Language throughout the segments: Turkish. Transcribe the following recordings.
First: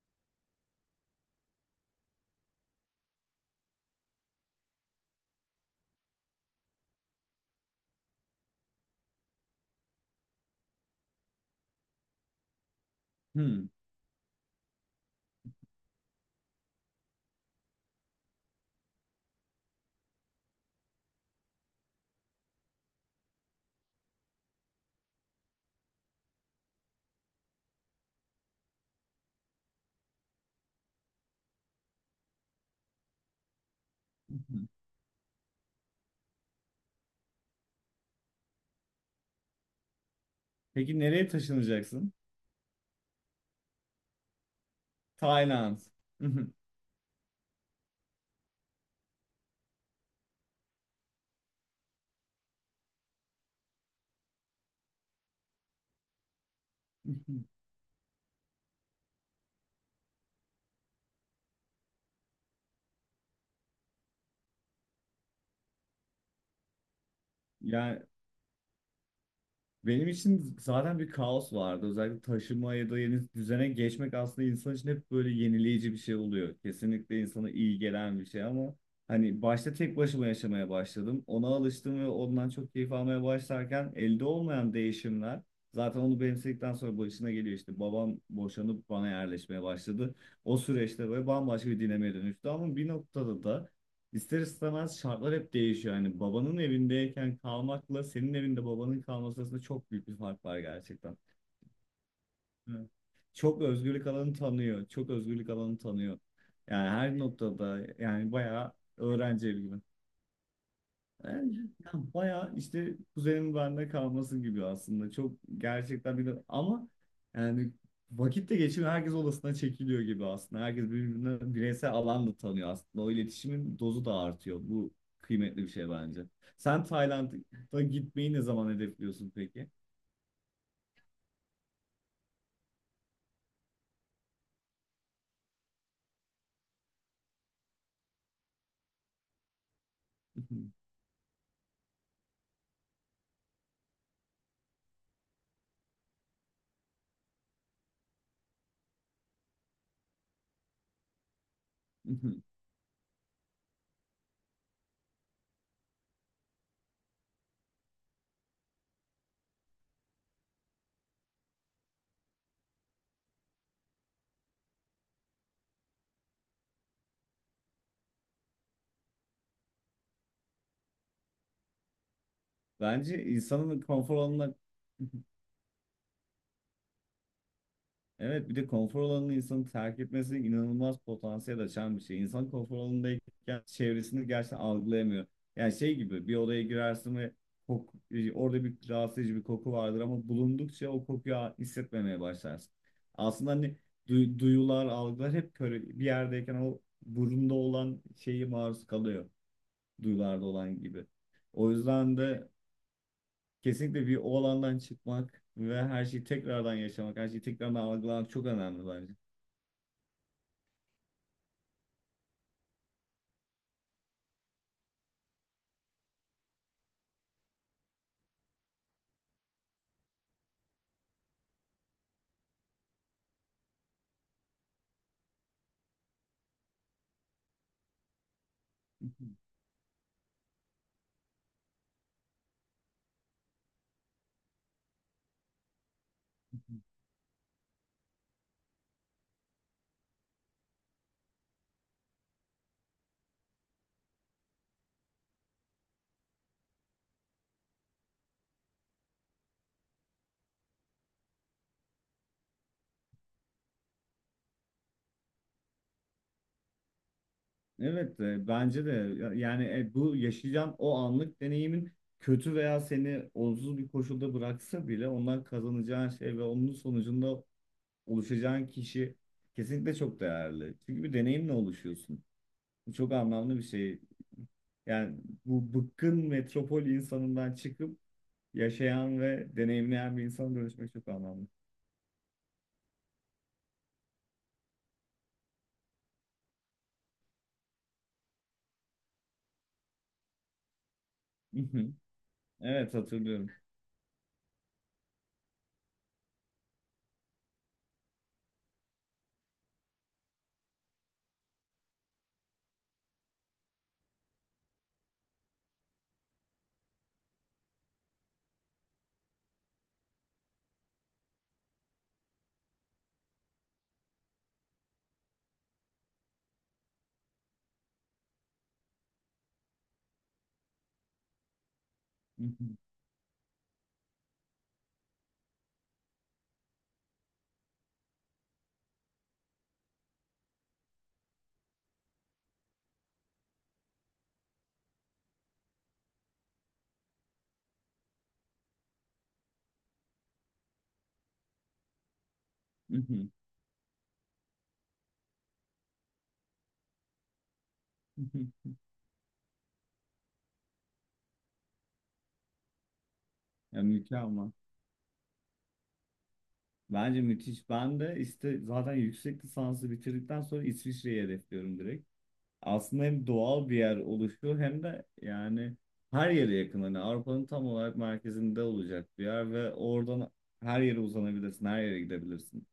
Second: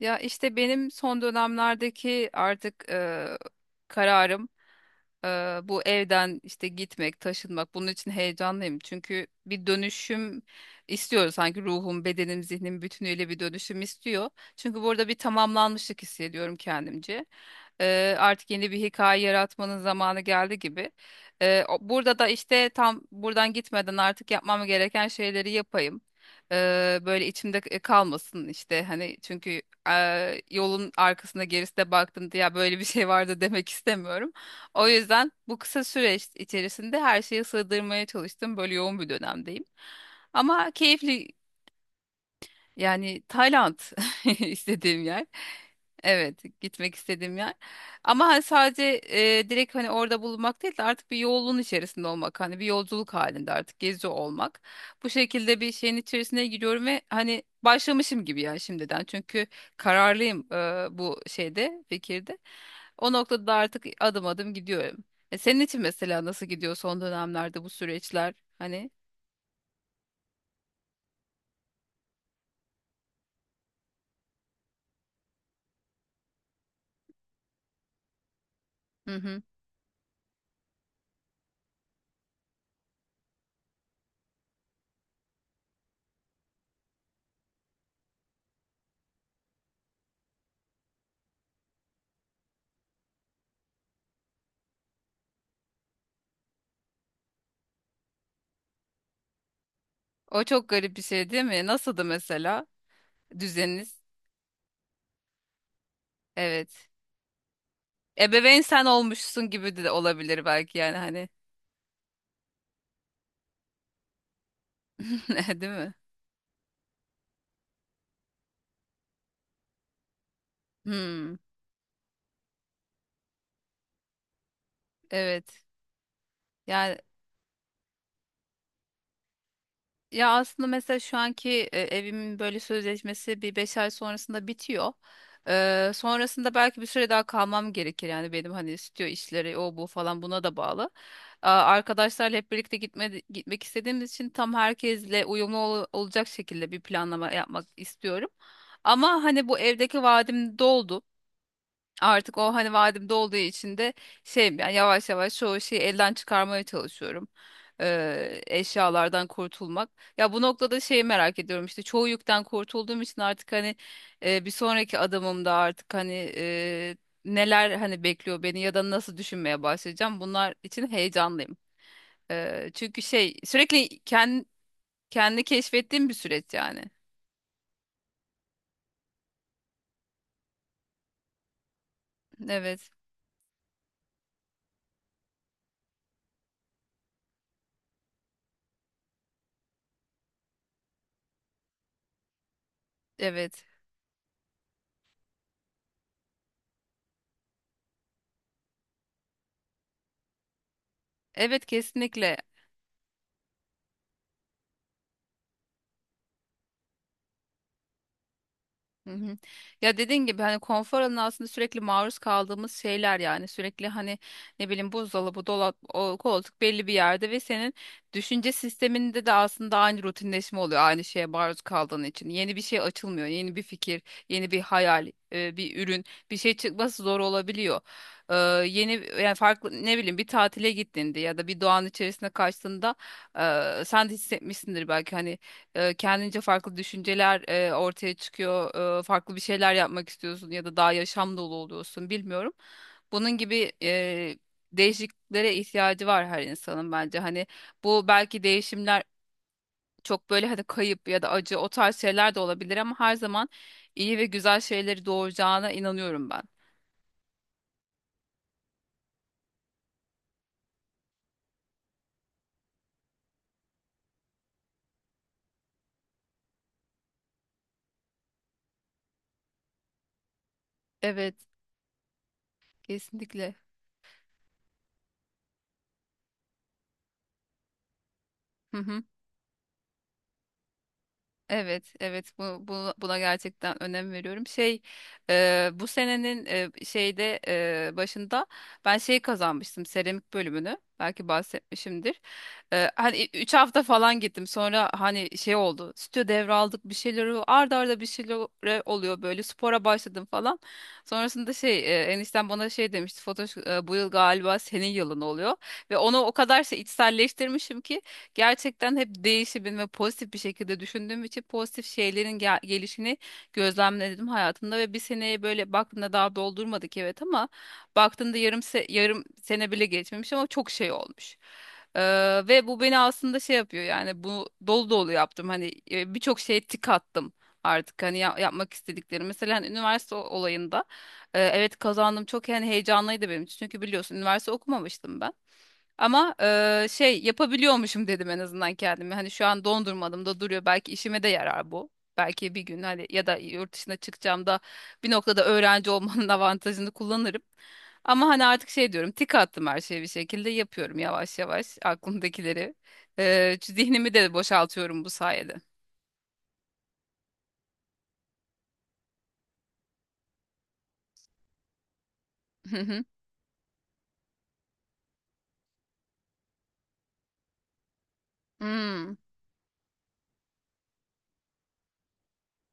Ya işte benim son dönemlerdeki artık kararım. Bu evden işte gitmek, taşınmak, bunun için heyecanlıyım. Çünkü bir dönüşüm istiyor sanki, ruhum, bedenim, zihnim bütünüyle bir Hmm. dönüşüm istiyor. Çünkü burada bir tamamlanmışlık hissediyorum kendimce. Artık yeni bir hikaye yaratmanın zamanı geldi gibi. Burada da işte tam buradan gitmeden artık yapmam gereken şeyleri yapayım. Böyle içimde kalmasın işte, hani çünkü yolun arkasında gerisine baktım diye "Ya böyle bir şey vardı" demek istemiyorum. O yüzden bu kısa süreç içerisinde her şeyi sığdırmaya çalıştım. Böyle yoğun bir dönemdeyim. Ama Peki keyifli. nereye taşınacaksın? Yani Tayland istediğim yer. Tayland. Evet, gitmek istediğim yer. Ama hani sadece direkt hani orada bulunmak değil de artık bir yolun içerisinde olmak, hani bir yolculuk halinde artık gezi olmak. Bu şekilde bir şeyin içerisine giriyorum ve hani başlamışım gibi ya, şimdiden. Çünkü kararlıyım bu şeyde, fikirde. O noktada da artık adım adım gidiyorum. Senin için mesela nasıl gidiyor son dönemlerde bu Yani süreçler? Hani, benim için zaten bir kaos vardı. Özellikle taşıma ya da yeni düzene geçmek aslında insan için hep böyle yenileyici bir şey oluyor. Kesinlikle insana iyi gelen bir şey ama hı hı. hani başta tek başıma yaşamaya başladım. Ona alıştım ve ondan çok keyif almaya başlarken elde olmayan değişimler zaten onu benimsedikten sonra başına geliyor işte. Babam boşanıp bana yerleşmeye başladı. O süreçte böyle bambaşka bir dinamiğe dönüştü ama bir noktada da İster istemez şartlar hep değişiyor. Yani babanın evindeyken kalmakla senin evinde babanın kalması arasında çok büyük bir O fark var çok garip bir gerçekten. şey değil mi? Nasıldı mesela? Evet. Çok Düzeniniz. özgürlük alanı tanıyor. Çok özgürlük alanı tanıyor. Yani Evet. her noktada yani Ebeveyn bayağı sen öğrenci olmuşsun evi gibi gibi. de olabilir belki, yani hani. Yani ya bayağı işte kuzenin bende kalması gibi aslında. Çok Değil mi? gerçekten bir de ama yani vakitte geçiyor. Herkes odasına çekiliyor gibi aslında. Herkes Hmm, birbirine bireysel alan da tanıyor aslında. O iletişimin dozu da artıyor. Bu evet. kıymetli bir şey bence. Sen Yani, Tayland'a gitmeyi ne zaman hedefliyorsun peki? ya aslında mesela şu anki evimin böyle sözleşmesi bir 5 ay sonrasında bitiyor. Sonrasında belki bir süre daha kalmam gerekir, yani benim hani stüdyo işleri, o bu falan, buna da bağlı. Arkadaşlarla hep birlikte gitme, gitmek istediğimiz için tam herkesle uyumlu olacak şekilde bir planlama yapmak istiyorum. Ama hani bu evdeki vaadim doldu. Artık o hani vadim dolduğu için de şey, yani yavaş yavaş çoğu şeyi elden çıkarmaya çalışıyorum. Eşyalardan kurtulmak. Ya bu noktada şeyi merak ediyorum işte, çoğu yükten kurtulduğum için artık hani bir sonraki adımımda artık hani neler hani bekliyor beni ya da nasıl düşünmeye başlayacağım, bunlar için heyecanlıyım. Çünkü Bence şey, insanın sürekli konfor kendi, alanına. kendi keşfettiğim bir süreç yani. Evet, bir de konfor alanını insanın terk etmesi inanılmaz potansiyel açan bir şey. İnsan konfor Evet, alanındayken çevresini gerçekten algılayamıyor. Yani şey gibi, bir odaya girersin ve orada bir rahatsız edici bir koku vardır ama bulundukça o kokuyu hissetmemeye başlarsın. Aslında evet. hani duyular, algılar hep böyle bir yerdeyken o burunda olan şeyi maruz kalıyor. Duyularda olan gibi. Evet, O yüzden kesinlikle. de kesinlikle bir o alandan çıkmak ve her şeyi tekrardan yaşamak, her şeyi tekrardan algılamak çok önemli Hı bence. hı. Ya, dediğin gibi hani konfor alanı aslında sürekli maruz kaldığımız şeyler, yani sürekli hani ne bileyim buzdolabı, dolap, o koltuk belli bir yerde ve senin düşünce sisteminde de aslında aynı rutinleşme oluyor, aynı şeye maruz kaldığın için. Yeni bir şey açılmıyor, yeni bir fikir, yeni bir hayal, bir ürün, bir şey çıkması zor olabiliyor. Ee, Yeni, yani farklı, ne bileyim bir tatile gittiğinde ya da bir doğanın içerisine kaçtığında sen de hissetmişsindir belki, hani kendince farklı düşünceler ortaya çıkıyor. Farklı bir şeyler yapmak istiyorsun ya da daha yaşam dolu oluyorsun, bilmiyorum. Bunun gibi değişikliklere ihtiyacı var her insanın bence. Hani bu belki değişimler çok böyle hani kayıp ya da acı, o tarz şeyler de olabilir, ama her zaman iyi ve güzel şeyleri doğuracağına inanıyorum ben. Evet, bence de. Yani, bu yaşayacağın o anlık deneyimin kötü veya seni olumsuz bir koşulda bıraksa bile ondan kazanacağın şey ve onun sonucunda oluşacağın kişi kesinlikle çok değerli. Çünkü bir Evet, deneyimle oluşuyorsun. Bu çok kesinlikle. anlamlı bir şey. Yani bu bıkkın metropol insanından çıkıp Hı hı. yaşayan ve deneyimleyen bir insana dönüşmek çok anlamlı. Evet, evet, buna gerçekten önem veriyorum. Şey, bu senenin şeyde başında ben şey kazanmıştım, seramik bölümünü. Belki bahsetmişimdir. Evet, Hani hatırlıyorum. 3 hafta falan gittim. Sonra hani şey oldu. Stüdyo devraldık, bir şeyleri, arda arda bir şeyler oluyor, böyle spora başladım falan. Sonrasında şey, enişten bana şey demişti. Fotoş, bu yıl galiba senin yılın oluyor. Ve onu o kadar şey içselleştirmişim ki gerçekten hep değişimin ve pozitif bir şekilde düşündüğüm için pozitif şeylerin gelişini gözlemledim hayatımda ve bir seneye böyle baktığında daha doldurmadık, evet, ama baktığında yarım sene bile geçmemiş, ama çok şey olmuş. Ee, Ve bu beni aslında şey yapıyor, yani bu, dolu dolu yaptım hani, birçok şeye tik attım artık hani yapmak istediklerim. Mesela hani üniversite olayında evet, kazandım, çok yani heyecanlıydı benim için çünkü biliyorsun üniversite okumamıştım ben. Ama şey yapabiliyormuşum dedim, en azından kendime. Hani şu an dondurmadım da duruyor. Belki işime de yarar bu. Belki bir gün hani ya da yurt dışına çıkacağım da bir noktada öğrenci olmanın avantajını kullanırım. Ama hani artık şey diyorum, tik attım, her şeyi bir şekilde yapıyorum, yavaş yavaş aklımdakileri. Ya, Zihnimi de mükemmel. boşaltıyorum bu sayede. Bence müthiş. Ben de işte zaten yüksek lisansı bitirdikten sonra İsviçre'yi hedefliyorum direkt. Hı Aslında hı. hem doğal bir yer oluşuyor hem de yani her yere yakın. Hani Avrupa'nın tam olarak merkezinde olacak Hmm. bir yer ve oradan her yere uzanabilirsin, her yere gidebilirsin.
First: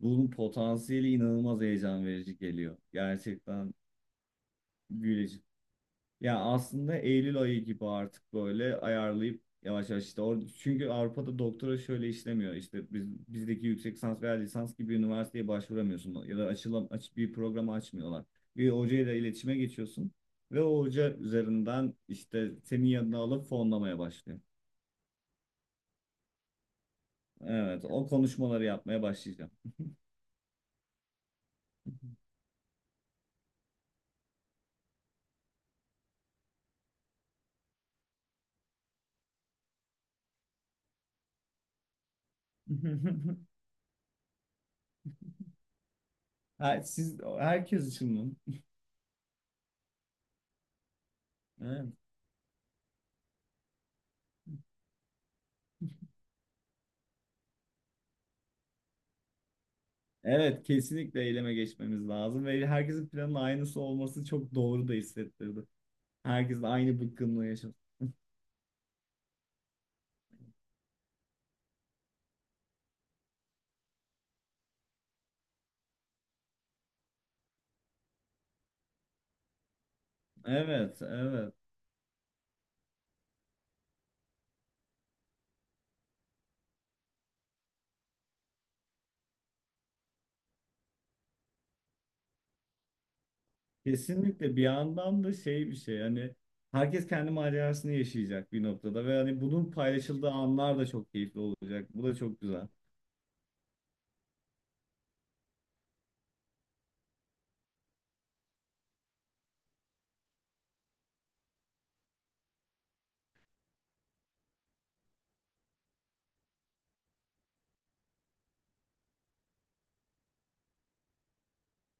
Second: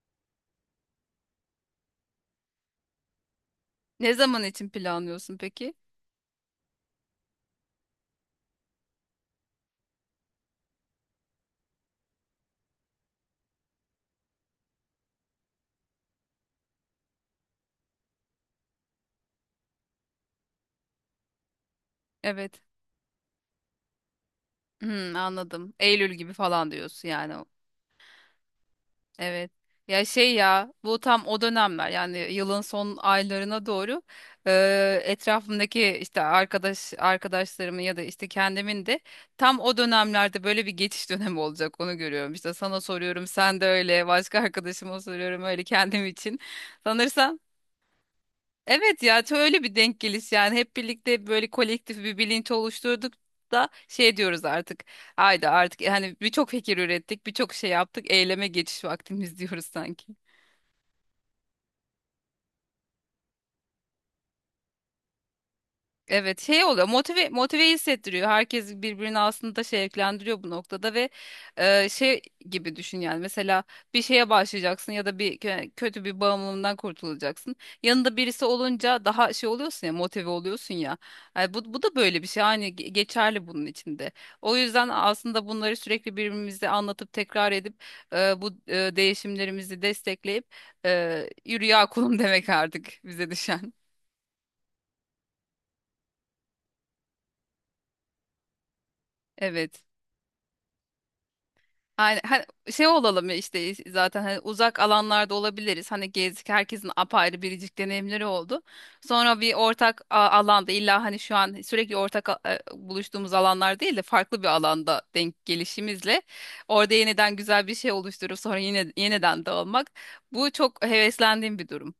Bunun potansiyeli inanılmaz heyecan verici geliyor. Gerçekten Ne zaman için planlıyorsun büyüleyici. peki? Ya aslında Eylül ayı gibi artık böyle ayarlayıp yavaş yavaş işte orada, çünkü Avrupa'da doktora şöyle işlemiyor işte biz bizdeki yüksek lisans veya lisans gibi üniversiteye başvuramıyorsun ya da açılan aç bir programı açmıyorlar. Bir hocayla iletişime geçiyorsun ve o hoca üzerinden işte Evet. senin yanına alıp fonlamaya başlıyor. Hmm, anladım. Eylül gibi falan diyorsun yani. Evet, o konuşmaları yapmaya Evet. başlayacağım. Ya şey, ya bu tam o dönemler, yani yılın son aylarına doğru etrafımdaki işte arkadaşlarımın ya da işte kendimin de tam o dönemlerde böyle bir geçiş dönemi olacak, onu görüyorum. İşte sana soruyorum, sen de öyle, başka arkadaşıma soruyorum öyle, kendim için. Ha, siz Sanırsam herkes için mi? evet, ya çok öyle bir denk geliş, yani hep birlikte böyle Evet. kolektif bir bilinç oluşturduk da şey diyoruz artık. Haydi artık, hani birçok fikir ürettik, birçok şey yaptık. Eyleme geçiş vaktimiz diyoruz sanki. Evet, kesinlikle eyleme geçmemiz lazım ve herkesin planının aynısı olması çok doğru da hissettirdi. Evet, Herkesin şey oluyor, aynı motive bıkkınlığı motive yaşadı. hissettiriyor, herkes birbirini aslında şevklendiriyor bu noktada. Ve şey gibi düşün, yani mesela bir şeye başlayacaksın ya da bir kötü bir bağımlılığından kurtulacaksın, yanında birisi olunca daha şey oluyorsun ya, motive oluyorsun ya. Evet, Yani evet. bu da böyle bir şey, hani geçerli bunun içinde. O yüzden aslında bunları sürekli birbirimize anlatıp tekrar edip bu değişimlerimizi destekleyip, yürü ya kulum demek artık bize düşen. Kesinlikle. Bir yandan da şey, bir şey hani, herkes kendi macerasını yaşayacak bir noktada ve hani bunun Evet. paylaşıldığı anlar da çok keyifli olacak. Bu da Aynen. çok Hani güzel. şey olalım ya, işte zaten hani uzak alanlarda olabiliriz. Hani gezdik, herkesin apayrı biricik deneyimleri oldu. Sonra bir ortak alanda, illa hani şu an sürekli ortak buluştuğumuz alanlar değil de farklı bir alanda denk gelişimizle orada yeniden güzel bir şey oluşturup sonra yine yeniden dağılmak. Bu çok heveslendiğim bir durum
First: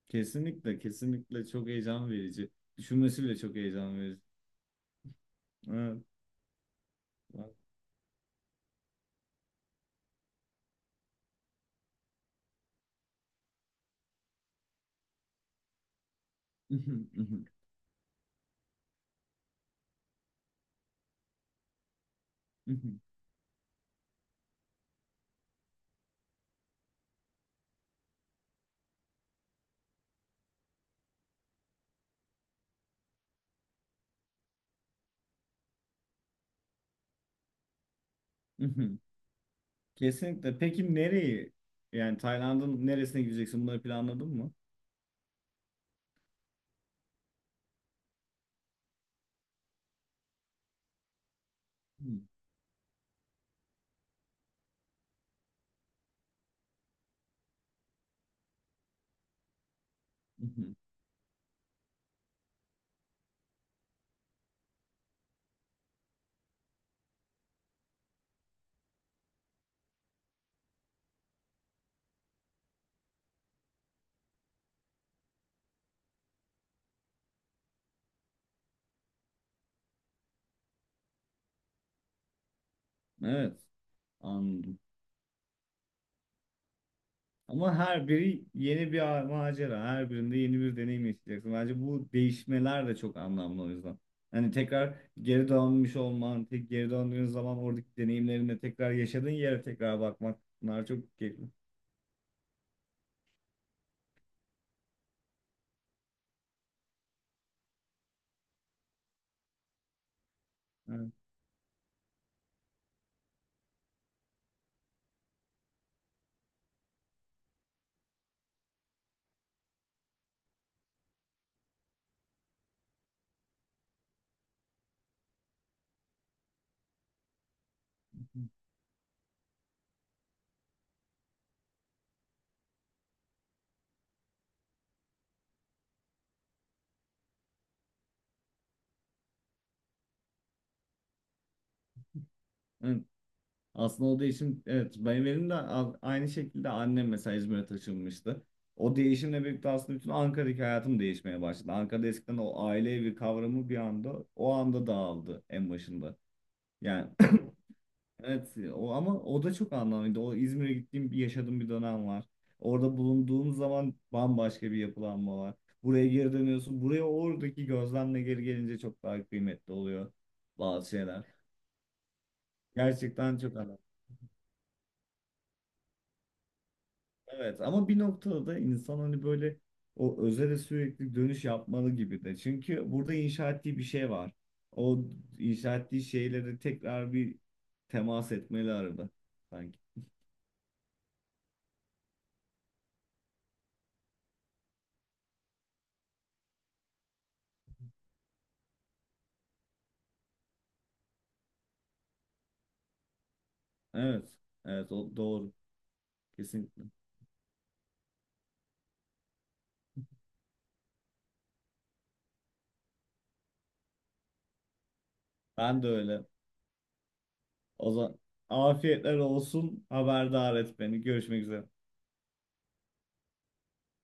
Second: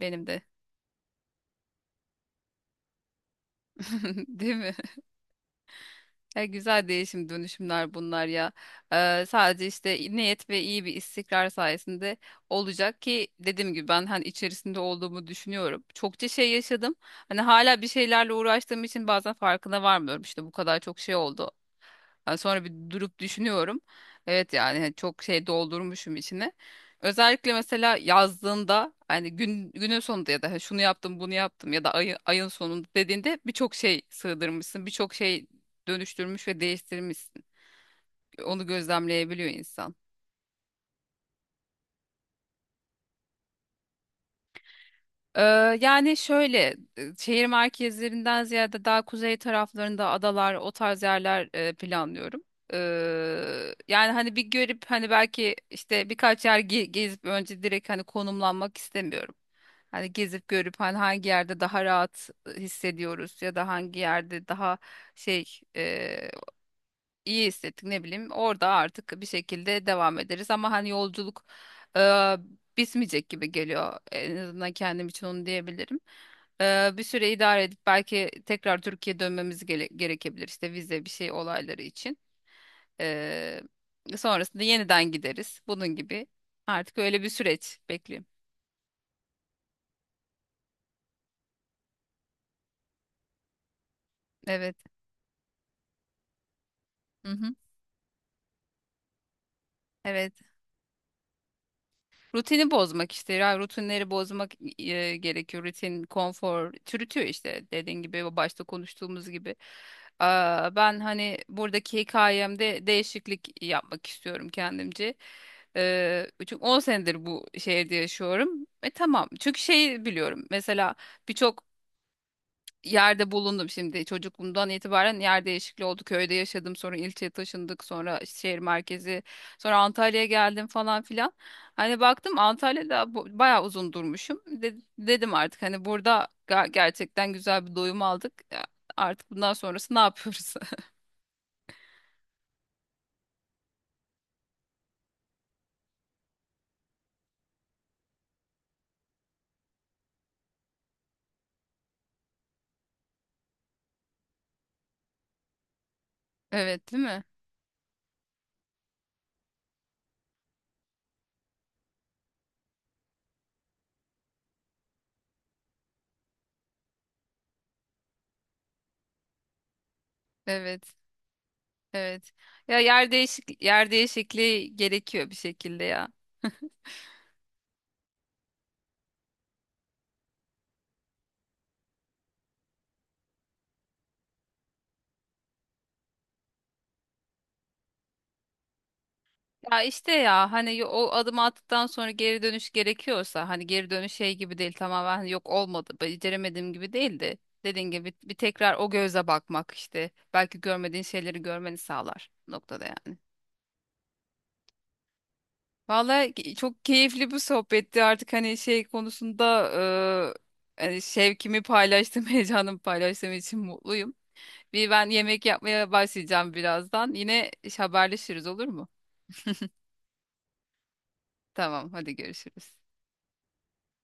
benim de. Kesinlikle, kesinlikle çok heyecan verici. Düşünmesi bile çok heyecan verici. Değil mi? Evet. Ya, güzel değişim dönüşümler bunlar ya. Sadece işte niyet ve iyi bir istikrar sayesinde olacak ki, dediğim gibi ben hani içerisinde olduğumu düşünüyorum. Çokça şey yaşadım. Hani hala bir şeylerle uğraştığım için bazen farkına varmıyorum, İşte bu kadar çok şey oldu. Yani sonra bir durup düşünüyorum. Evet, yani hani çok şey doldurmuşum içine. Özellikle mesela yazdığında hani günün sonunda ya da hani şunu yaptım bunu yaptım ya da ayın sonunda dediğinde birçok şey sığdırmışsın. Birçok şey dönüştürmüş ve değiştirmişsin. Onu gözlemleyebiliyor insan. Kesinlikle. Peki nereyi? Yani Tayland'ın neresine gideceksin? Bunları planladın mı? Ee, Yani şöyle, şehir merkezlerinden ziyade daha kuzey taraflarında adalar, o tarz yerler Hmm. planlıyorum. Yani hani bir görüp, hani belki işte birkaç yer gezip, önce direkt hani konumlanmak istemiyorum. Hani gezip görüp Mhm. hani hangi yerde daha rahat hissediyoruz ya da hangi yerde daha şey, e, iyi hissettik, ne bileyim, orada artık bir şekilde devam ederiz, ama hani yolculuk e, bitmeyecek gibi geliyor, en azından kendim için onu diyebilirim. Bir süre idare edip belki tekrar Türkiye'ye dönmemiz gerekebilir, işte vize bir şey olayları için. Evet. E, Sonrasında Anladım. yeniden gideriz, bunun gibi, artık öyle bir Ama süreç her bekliyorum. biri yeni bir macera. Her birinde yeni bir deneyim yaşayacaksın. Bence bu değişmeler de çok anlamlı o yüzden. Hani Evet. tekrar geri dönmüş olman, tek geri döndüğün Hı hı. zaman oradaki deneyimlerinde tekrar yaşadığın yere tekrar Evet. bakmak. Bunlar çok keyifli. Rutini bozmak işte. Ya rutinleri bozmak gerekiyor. Rutin, konfor çürütüyor işte, dediğin gibi, başta konuştuğumuz gibi. Ben Evet. hani buradaki hikayemde değişiklik yapmak istiyorum kendimce. Çünkü 10 senedir bu şehirde yaşıyorum. Tamam. Çünkü şey biliyorum. Mesela birçok yerde bulundum, şimdi çocukluğumdan itibaren yer değişikliği oldu, köyde yaşadım, sonra ilçeye taşındık, sonra şehir merkezi, sonra Antalya'ya geldim falan filan. Hani baktım Antalya'da bayağı uzun durmuşum. Dedim artık hani burada gerçekten güzel bir doyum aldık. Ya artık bundan sonrası ne yapıyoruz? Evet. Aslında o değişim, evet, benim de aynı şekilde, annem mesela İzmir'e taşınmıştı. O değişimle birlikte aslında bütün Ankara'daki hayatım değişmeye başladı. Ankara'da eskiden o aile evi kavramı bir anda, o anda dağıldı en başında. Evet, değil Yani mi? evet, o ama o da çok anlamlıydı. O İzmir'e gittiğim, bir yaşadığım bir dönem var. Orada bulunduğum zaman bambaşka bir yapılanma var. Buraya geri dönüyorsun. Buraya oradaki gözlemle geri gelince çok daha kıymetli oluyor bazı Evet, şeyler. evet, ya Gerçekten çok. Yer değişikliği gerekiyor bir şekilde, ya. Evet ama bir noktada da insan hani böyle o özele sürekli dönüş yapmalı gibi de. Çünkü burada inşa ettiği bir şey var. O inşa ettiği şeyleri tekrar bir temas etmeli arada sanki. Ya işte, ya hani o adımı attıktan sonra geri dönüş gerekiyorsa, hani geri dönüş şey gibi değil, tamamen hani yok olmadı, beceremediğim gibi değildi. Dediğin gibi bir tekrar o göze bakmak işte, belki görmediğin şeyleri görmeni sağlar noktada yani. Evet. Evet, o doğru. Vallahi, Kesinlikle. çok keyifli bir sohbetti. Artık hani şey konusunda hani şevkimi paylaştım, heyecanımı paylaştığım için mutluyum. Bir ben yemek Ben de yapmaya öyle. başlayacağım birazdan, yine O zaman haberleşiriz, olur mu? afiyetler olsun. Haberdar et beni. Görüşmek üzere. Tamam, hadi görüşürüz.